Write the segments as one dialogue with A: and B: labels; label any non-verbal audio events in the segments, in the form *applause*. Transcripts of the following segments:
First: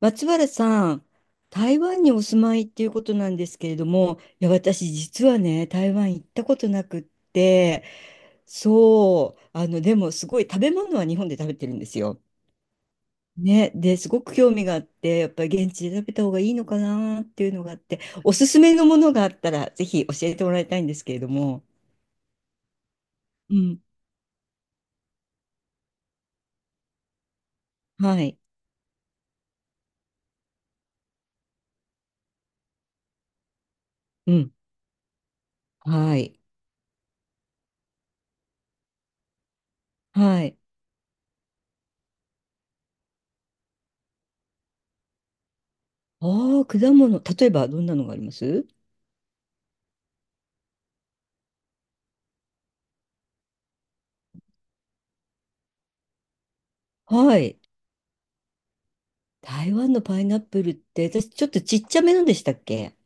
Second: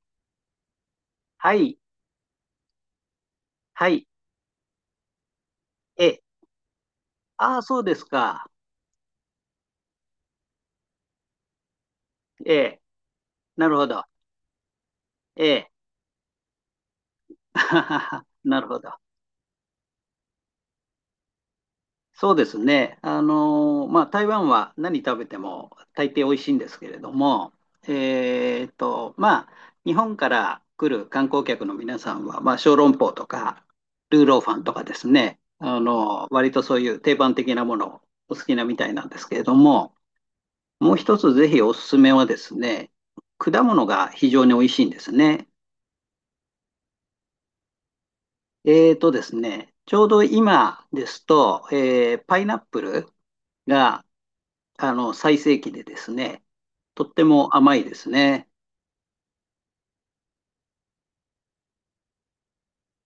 A: 松原さん、
B: はい、
A: 台湾にお住まいっていうことなんですけれど
B: はい、
A: も、いや、私実はね、台湾
B: え、
A: 行ったことなくっ
B: ああ、そう
A: て、
B: ですか。
A: そう、でもすごい食べ物は日本で食べてるんですよ。
B: ええ、な
A: ね、
B: るほ
A: で、
B: ど。
A: すごく興味があって、やっぱ
B: え
A: り
B: え、
A: 現地で食べた方がいいのかなっていうのがあって、
B: *laughs*
A: おすす
B: なる
A: め
B: ほ
A: の
B: ど。
A: ものがあったら、ぜひ教えてもらいたいんですけれども。
B: そうですね。
A: うん。
B: まあ、台湾は何食べても大抵美味しいんですけれども、
A: はい。
B: まあ、日本から来る観光客の皆さんは、まあ、小籠包とか、ルー
A: う
B: ローフ
A: ん。
B: ァンとかですね、
A: はい。
B: 割とそういう定番的なものをお好きなみたいなんですけれども、
A: はい。
B: もう一つぜひおすすめはですね、果物が非常に美味しいんですね。
A: ああ、果物。例えばどんなのがあります？
B: ですね、ちょうど今ですと、パイナップルが最盛期でですね、とって
A: は
B: も
A: い。
B: 甘いですね。
A: 台湾のパイナップルって、私ちょっとちっちゃめなんでしたっけ？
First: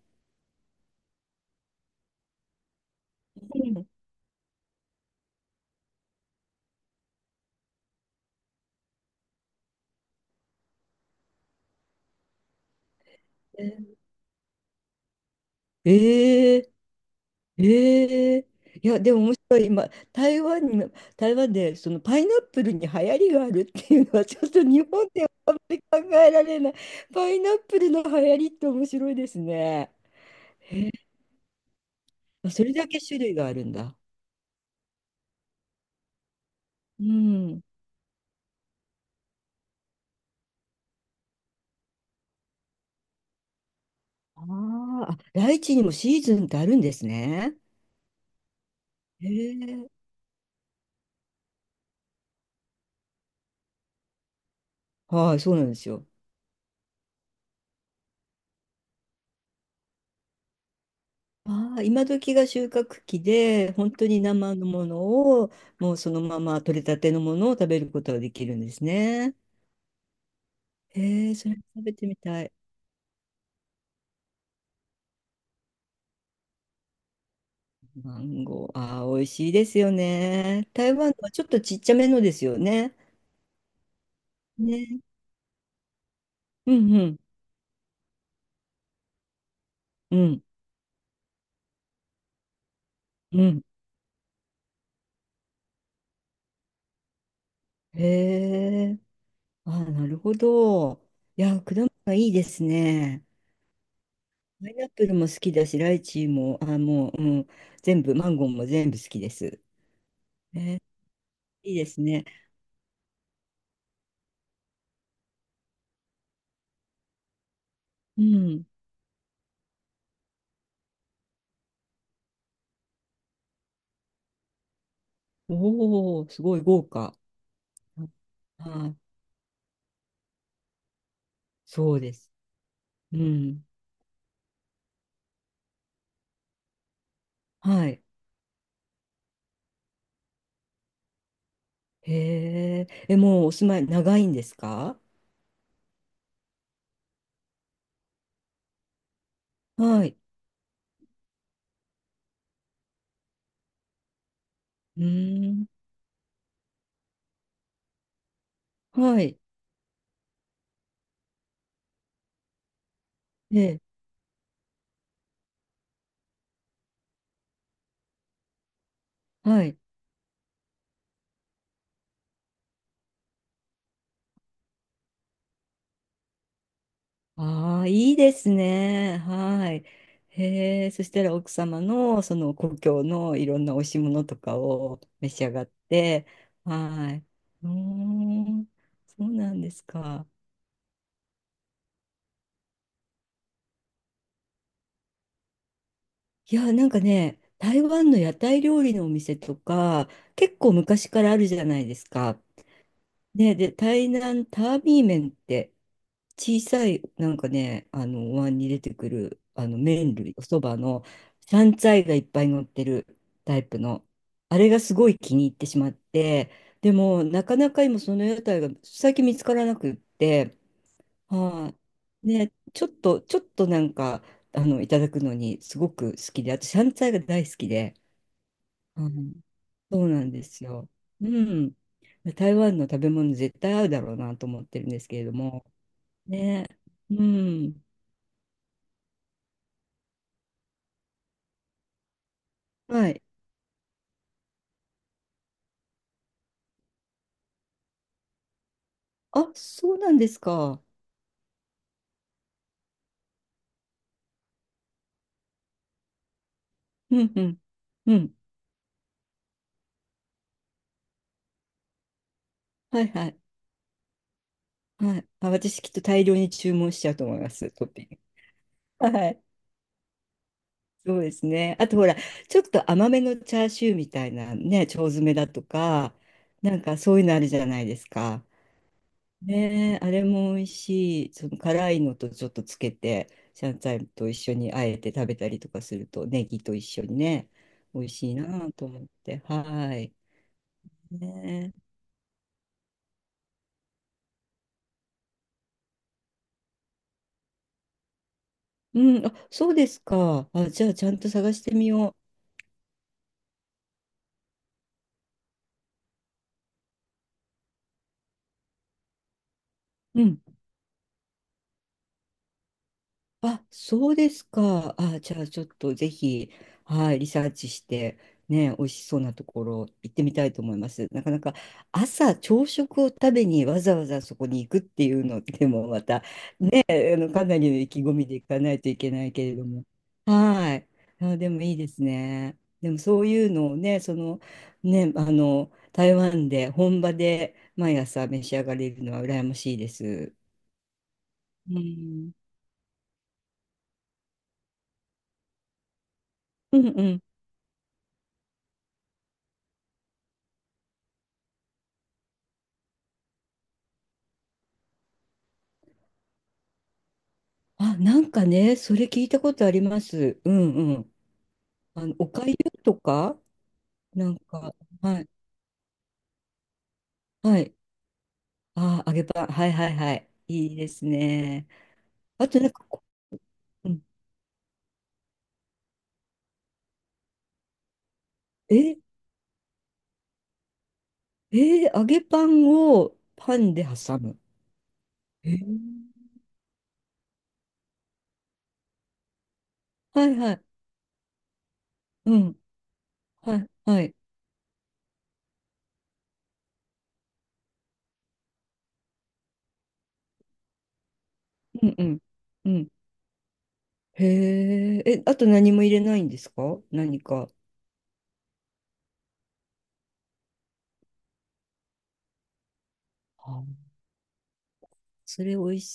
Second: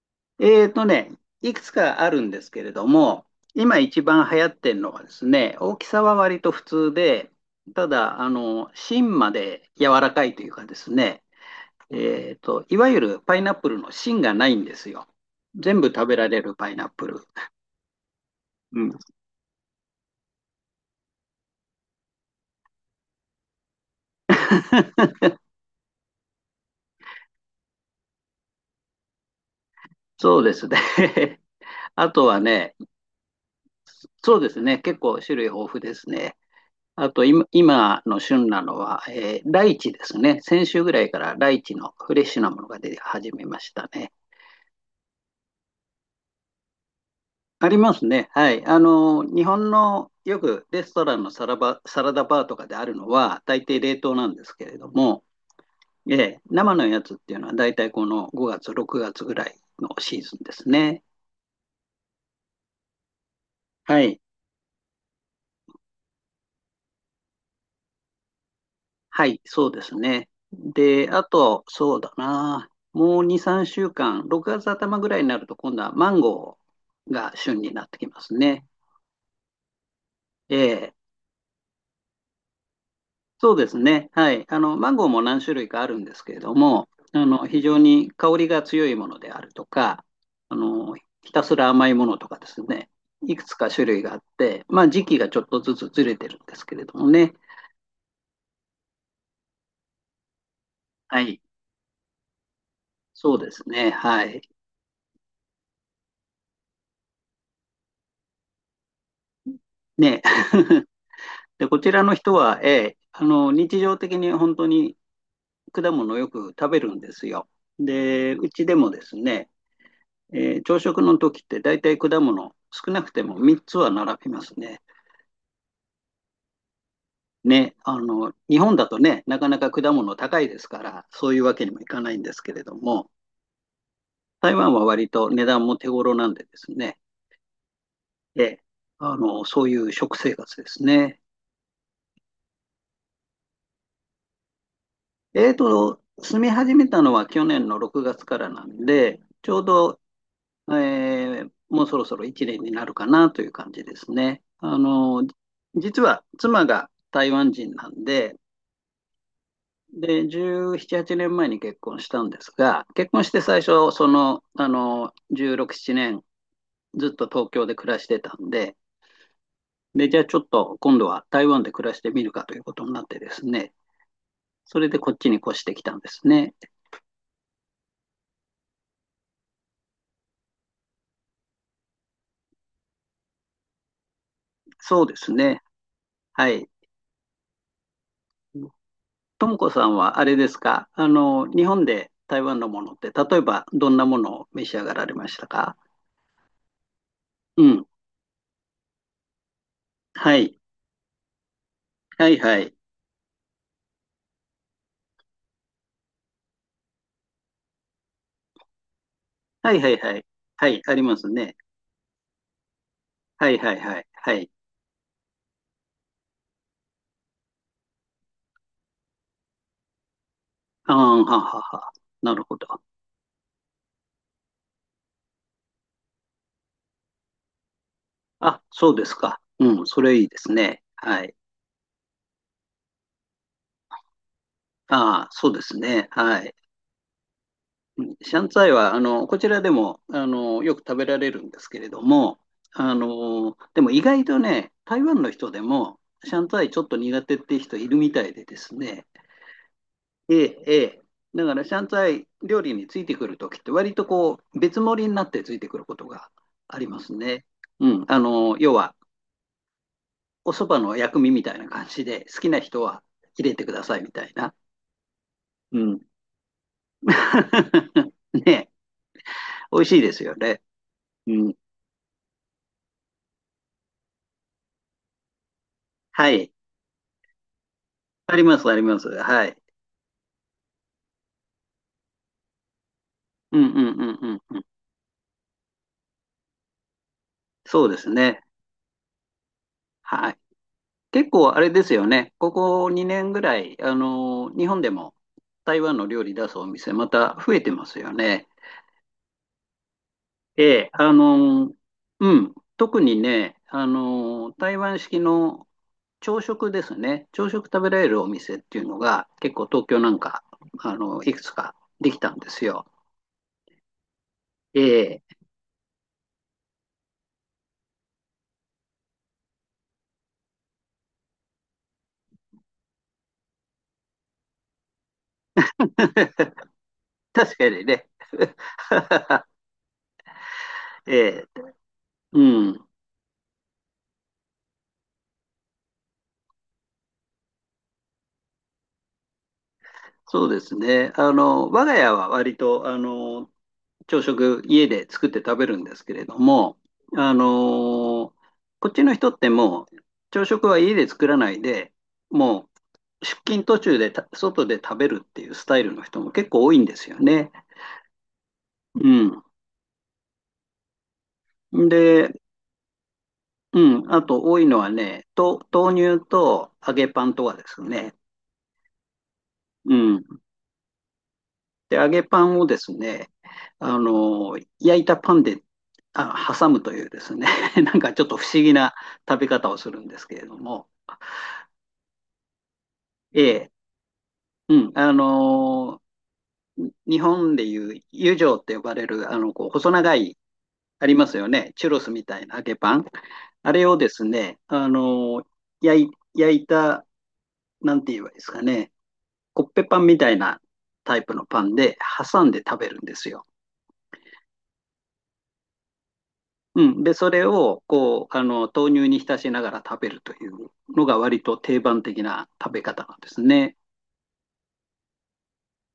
B: ね、いくつかあるんですけれども、
A: う
B: 今
A: ん。
B: 一番流行ってるのはですね、大きさは割と普通で、ただ、芯まで柔らかいというかですね、いわゆるパイナップルの芯がないんですよ。全部食べられる
A: え
B: パ
A: え。
B: イナップル。
A: ええ。
B: う
A: い
B: ん。
A: や、でも面白い。今、台湾に、台湾で、そのパイナップルに流行りがあるっていうのは、ちょっと日本
B: *laughs*
A: ではあんまり考えられない。パイナップルの流行りって面白いですね。
B: そうですね。*laughs* あとは
A: それ
B: ね、
A: だけ種類があるんだ。
B: そうですね。結構種類豊富ですね。
A: う
B: あと今、
A: ん。
B: 今の旬なのは、ライチですね。先週ぐらいからライチのフレッシュなものが出始めましたね。
A: あーあ、ライチにもシーズンってあるんですね。
B: ありますね。はい。
A: へ
B: 日本
A: え。
B: のよくレストランのサラダバーとかであるのは、大抵冷凍なんですけれども、
A: はい、そうなんですよ。
B: ええ、生のやつっていうのは、大体この5月、6月ぐらいのシーズンですね。
A: ああ、今時が収穫期で、本
B: は
A: 当
B: い。
A: に生のものを、もうそのまま取れたてのものを食べることができるんです
B: は
A: ね。
B: い、そうですね。で、あ
A: へえ、それ食
B: と、
A: べ
B: そう
A: て
B: だ
A: みたい。
B: な。もう2、3週間、6月頭ぐらいになると、今度はマンゴーが旬になってき
A: マ
B: ます
A: ン
B: ね。
A: ゴー、ああ、美味しいですよ
B: え
A: ね。
B: え、
A: 台湾のはちょっとちっちゃめのですよね。
B: そうですね。はい。マン
A: ね。
B: ゴーも何種類かあるんですけれど
A: う
B: も、
A: んうん、
B: 非常に香りが強いものであるとか、
A: うん、
B: あの、ひたすら甘いものとかですね。いく
A: う
B: つ
A: ん。
B: か種類があって、まあ、時期がちょっとずつずれてるんですけれどもね。
A: へえ、ああ、なるほど。
B: はい。
A: いや、果物がいいですね。
B: そうですね。はい。
A: パイナップルも好きだし、ライチも、ああ、もう、うん、全部、マンゴーも全部好きです。
B: ね。
A: えー
B: *laughs* で、
A: いい
B: こ
A: で
B: ち
A: す
B: らの
A: ね。
B: 人は、日常的に本当に果物をよく食べるんですよ。
A: う
B: で、うち
A: ん。
B: でもですね、朝食の時って大体果物、少なくても3つは並びますね。
A: おお、すごい豪華。
B: ね、日本だ
A: はい。
B: とね、なかなか果物高いですから、そういうわけにもい
A: そ
B: か
A: う
B: な
A: で
B: いん
A: す。
B: ですけれども、
A: うん。
B: 台湾は割と値段も手頃なんでですね、
A: はい。
B: ええ、そういう食生活ですね。
A: へえ。え、もうお住まい長いんですか？
B: 住み始めたのは去年の6月からなんで、ちょうど
A: はい。
B: もうそろそろ1年になるかなという感じですね。
A: うーん。
B: 実は妻が台湾人なんで、
A: はい。
B: で、17、8年前に結婚したんですが、結婚して最
A: え、
B: 初、16、7年ずっと東京で暮らしてたんで、
A: はい。
B: で、じゃあちょっと今度は台湾で暮らしてみるかということになってですね、それでこっちに越してきたんですね。
A: ああ、いいですね。はい。へえ。そしたら奥様のその故郷のいろんなおいしいものとかを
B: そうで
A: 召
B: す
A: し上
B: ね。
A: がって。
B: はい。
A: はい。うーん。そう
B: と
A: な
B: も
A: ん
B: こ
A: です
B: さんはあ
A: か。
B: れですか？日本で台湾のものって、例えばどんなものを召し上がられましたか？
A: いや、なんかね、
B: う
A: 台
B: ん。
A: 湾の屋台料理のお店とか、
B: は
A: 結
B: い。
A: 構昔からあるじゃないです
B: はい
A: か。
B: はい。
A: ね、で、台南タービー麺って、小さい、なんかね、お椀に出てくる、
B: はいはいは
A: 麺
B: い。
A: 類、おそ
B: は
A: ば
B: い、あり
A: の、
B: ますね。
A: 山菜がいっぱい乗ってる
B: は
A: タ
B: い
A: イ
B: は
A: プ
B: いは
A: の、
B: い。はい。
A: あれがすごい気に入ってしまって、でも、なかなか今、その屋台が最近見つからなくって、
B: ああ、はは
A: は
B: は。
A: い。
B: なる
A: ね、
B: ほど。
A: ちょっとなんか、いただくのにすごく好きで、あと、シャンツァイが大好きで、
B: あ、そう
A: う
B: です
A: ん、
B: か。うん、そ
A: そう
B: れ
A: な
B: いい
A: ん
B: で
A: で
B: す
A: す
B: ね。
A: よ。
B: は
A: う
B: い。
A: ん。台湾の食べ物絶対合うだろうなと思ってるんですけ
B: あ
A: れ
B: あ、
A: ど
B: そうで
A: も。
B: すね。はい。
A: ね。うん。
B: シャンツァイは、こちらでも、よく食べられるんですけれども、
A: はい。
B: でも意外とね、台湾の人でも、シャンツァイちょっと苦手っていう人いるみたいでですね、
A: あ、そうなんです
B: ええ、え
A: か。
B: え。だから、シャンツァイ料理についてくるときって、割とこう、別盛りになってついてくることがあります
A: うんう
B: ね。
A: ん。
B: うん、
A: うん。
B: 要は、お蕎麦の薬味みたいな感じで、好きな人
A: は
B: は
A: いはい。
B: 入れてくださいみたいな。
A: はい。あ、
B: う
A: 私きっと
B: ん。
A: 大量に注文しちゃうと思います、トッピ
B: *laughs*
A: ン
B: ね、
A: グ。はい。
B: 美味しいですよね。
A: そう
B: う
A: です
B: ん。
A: ね。あとほら、ちょっと甘めのチャーシューみたいなね、腸詰めだとか、
B: はい。
A: なんかそういうのあるじゃないです
B: あり
A: か。
B: ます、あります。はい。
A: ねえ、あれも美味しい。その辛いのとちょっとつけて、
B: うん
A: シャン
B: う
A: ツァイ
B: んう
A: と一
B: ん
A: 緒
B: うん。
A: にあえて食べたりとかすると、ネギと一緒にね、
B: そうで
A: 美
B: す
A: 味しい
B: ね。
A: なと思って。はい。
B: はい。結構あれ
A: ねえ。
B: ですよね。ここ2年ぐらい、日本でも台湾の料理出すお店、また増えてますよね。
A: うん、あ、そうですか。
B: え
A: あ、じゃ
B: え、
A: あちゃんと探してみよ
B: うん。特にね、台湾式の朝食ですね。朝食食べられるお店っていうのが、結構東京なん
A: う。うん。
B: か、いくつかできたんですよ。
A: あ、そうです
B: え
A: か。あ、じ
B: え。
A: ゃあちょっとぜひ、はい、リサーチして、ね、美味しそうなところ行ってみたいと思います。なかなか朝食を食べにわざわざそこに行くっていうのでもまた
B: *laughs*
A: ね、えあのか
B: 確
A: なり
B: か
A: の
B: に
A: 意気
B: ね。
A: 込みで行かないといけない
B: *laughs*
A: けれども。はい。あ、
B: ええ、
A: でもいいです
B: う
A: ね。
B: ん。
A: でもそういうのをね、その、ね、台湾で本場で毎朝召し上がれるのは羨ましいです。
B: そうですね。
A: う
B: 我が家は
A: ん
B: 割と、朝食家で作って食べるんですけれど
A: う
B: も、
A: んうん。
B: あの、こっちの人ってもう、朝食は家で作らないで、もう出勤途中で外で食べるっていうスタイルの人も結構多いんですよね。
A: あ、なんかね、それ聞い
B: う
A: たことあります。うんうん。
B: ん。
A: お
B: で、
A: かゆとか、
B: うん、あ
A: なん
B: と多い
A: か、
B: のは
A: は
B: ね、
A: い、
B: 豆乳と揚げパンとか
A: は
B: で
A: い。
B: すね。
A: あ、揚げパン、はいは
B: う
A: いはい。
B: ん。
A: いいですね。
B: で、揚げパ
A: あ
B: ン
A: と
B: を
A: なん
B: で
A: か
B: す
A: こ
B: ね、
A: う、うん、
B: 焼いたパンで、挟むというですね、*laughs* なんかちょっと不思議な
A: え、
B: 食べ方をするんですけれども、
A: えー揚げパンを
B: え
A: パ
B: え、
A: ンで挟む。
B: うん、
A: えー
B: 日本でいう油条って呼ばれる、こう、細長
A: はい
B: い、
A: はい。
B: ありますよね、チュロスみ
A: う
B: たいな
A: ん、
B: 揚げパン。
A: はい、
B: あれを
A: は
B: で
A: い。
B: すね、焼いた、なんて言えばいいですかね、コッペパンみたいなタイプのパン
A: うん
B: で
A: うん。
B: 挟んで
A: う
B: 食
A: ん。
B: べるんですよ。
A: へえ、え、あと何も入れないんですか、
B: うん。で、
A: 何
B: それ
A: か？
B: を、こう、豆乳に浸しながら食べるというのが割と定番的な食べ方なんです
A: あ、
B: ね。
A: それ美味し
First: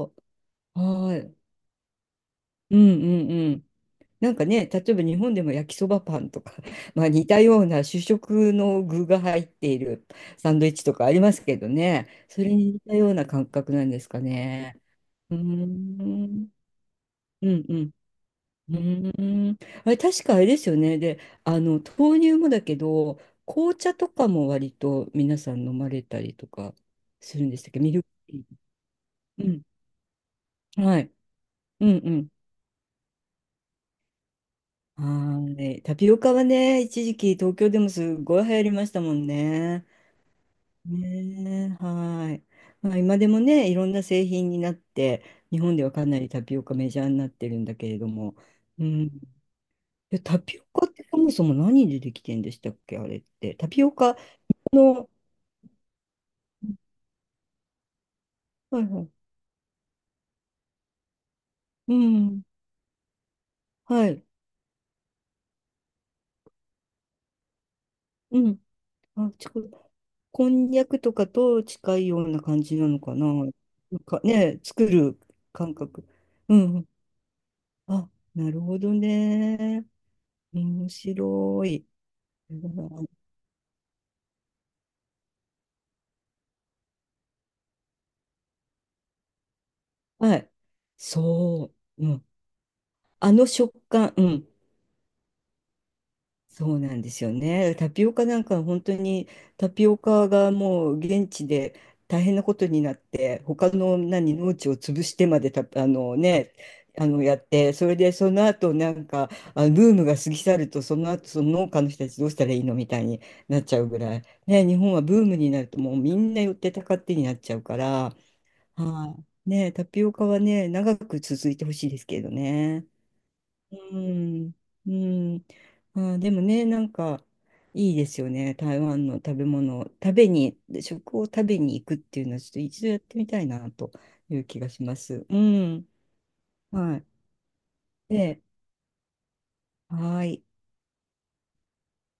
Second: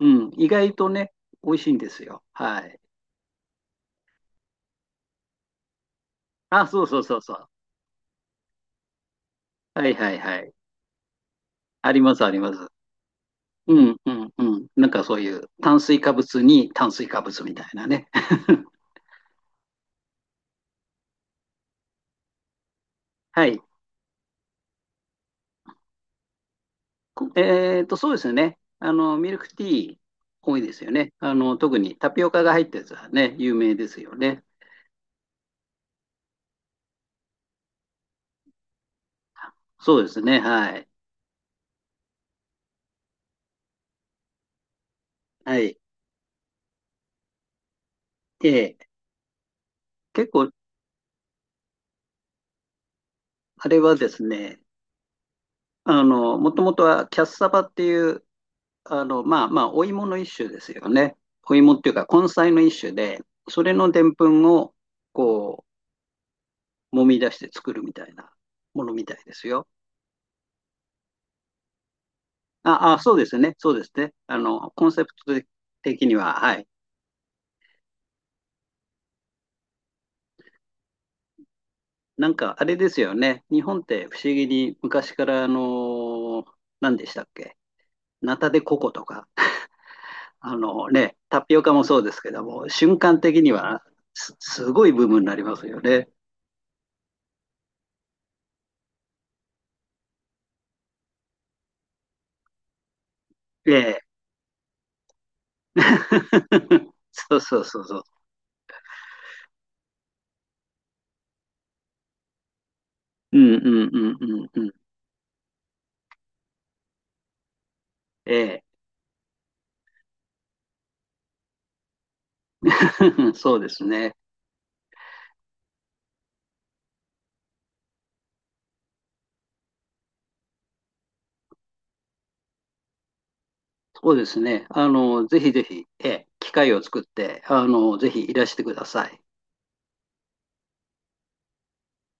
B: うん。意外
A: う。
B: とね、
A: はい。
B: 美味しいんですよ。は
A: う
B: い。
A: んうん。なんかね、例えば日本でも焼きそばパンとか、
B: あ、そう
A: *laughs*
B: そ
A: ま
B: う
A: あ、
B: そう
A: 似
B: そ
A: た
B: う。
A: ような主食の具が入ってい
B: はい
A: る
B: はいは
A: サ
B: い。
A: ンドイッチとかありますけど
B: あり
A: ね、
B: ます、あり
A: そ
B: ま
A: れ
B: す。
A: に似たような感覚
B: う
A: なん
B: ん
A: です
B: う
A: か
B: んうん。
A: ね。
B: なんかそうい
A: うー
B: う炭水化物
A: ん、
B: に炭水化物
A: う
B: みた
A: ん
B: い
A: う
B: な
A: ん、
B: ね。
A: う
B: *laughs*
A: ーん。あれ、確かあれですよね。で、豆乳もだけど、
B: はい。
A: 紅茶とかも割と皆さん飲まれたりとか
B: こ
A: するんでしたっけ、
B: えっ
A: ミ
B: と、
A: ルク
B: そうですよ
A: ティ
B: ね。
A: ー？
B: ミルクティー多いで
A: う
B: す
A: ん、
B: よ
A: はい。
B: ね。特
A: うん
B: にタ
A: う
B: ピ
A: ん。
B: オカが入ったやつはね、有名ですよね。
A: はい。タピオカはね、一時期東京でもすごい流行りましたもんね。
B: そうですね。はい。
A: ねえ、はい。まあ、今でもね、いろんな製品になって、
B: は
A: 日本
B: い。
A: ではかなりタピオカメジャーになってるんだけれども、
B: で、
A: うん。で、
B: 結
A: タ
B: 構。
A: ピオカってそもそも何でできてんでしたっけ、あれって。
B: あ
A: タ
B: れ
A: ピオ
B: はで
A: カ
B: すね、
A: の、
B: もともとはキャッサバっていう、
A: はいはい。
B: まあまあ、お芋の一種ですよね。お芋ってい
A: う
B: うか、根
A: ん。
B: 菜の一種で、それので
A: は
B: ん
A: い。
B: ぷんを、こう、揉み出して作るみたいな
A: うん。
B: ものみたい
A: あ、
B: ですよ。
A: こんにゃくとかと近いような感じな
B: あ、あ、
A: の
B: そ
A: か
B: う
A: な。
B: です
A: な
B: ね、そうです
A: ん
B: ね。
A: かね、作
B: コンセプ
A: る
B: ト
A: 感覚。
B: 的には、は
A: う
B: い。
A: ん。あ、なるほどね。面白い。
B: なんか、あれですよね。日本って不思議に昔から、何でしたっけ？ナタデココとか、
A: はい。
B: ね、タピオカ
A: そ
B: もそう
A: う。う
B: です
A: ん。
B: けども、瞬間
A: あ
B: 的
A: の
B: に
A: 食
B: は
A: 感。う
B: す、
A: ん。
B: すごいブームになりますよね。
A: そうなんですよね。タピオカなんか本当にタピオカがもう現地で大変なことになって、他
B: え
A: の
B: え。
A: 何農地を潰してまでた、
B: *laughs*
A: や
B: そう
A: っ
B: そう
A: て、
B: そう
A: それ
B: そう。
A: でその後なんかブームが過ぎ去ると、その後その農家の人たちどうしたらいいのみたいに
B: うんう
A: なっちゃう
B: ん
A: ぐ
B: うん
A: らい。
B: うんう
A: ね、
B: ん。
A: 日本はブームになるともうみんな寄ってたかってになっちゃうから、
B: ええ。
A: はい。ね、タピオカはね、長く続いてほしいですけどね。
B: *laughs* そうで
A: う
B: すね。
A: ん、うん。まあー、でもね、なんかいいですよね。台湾の食べ物、食を食べに行くっていうのは、ちょっと一度やってみたいなと
B: そうで
A: い
B: す
A: う気
B: ね。
A: がします。う
B: ぜひぜひ、
A: ん。
B: ええ、機会を
A: は
B: 作っ
A: い。
B: て、ぜひい
A: で、
B: らしてください。
A: はい。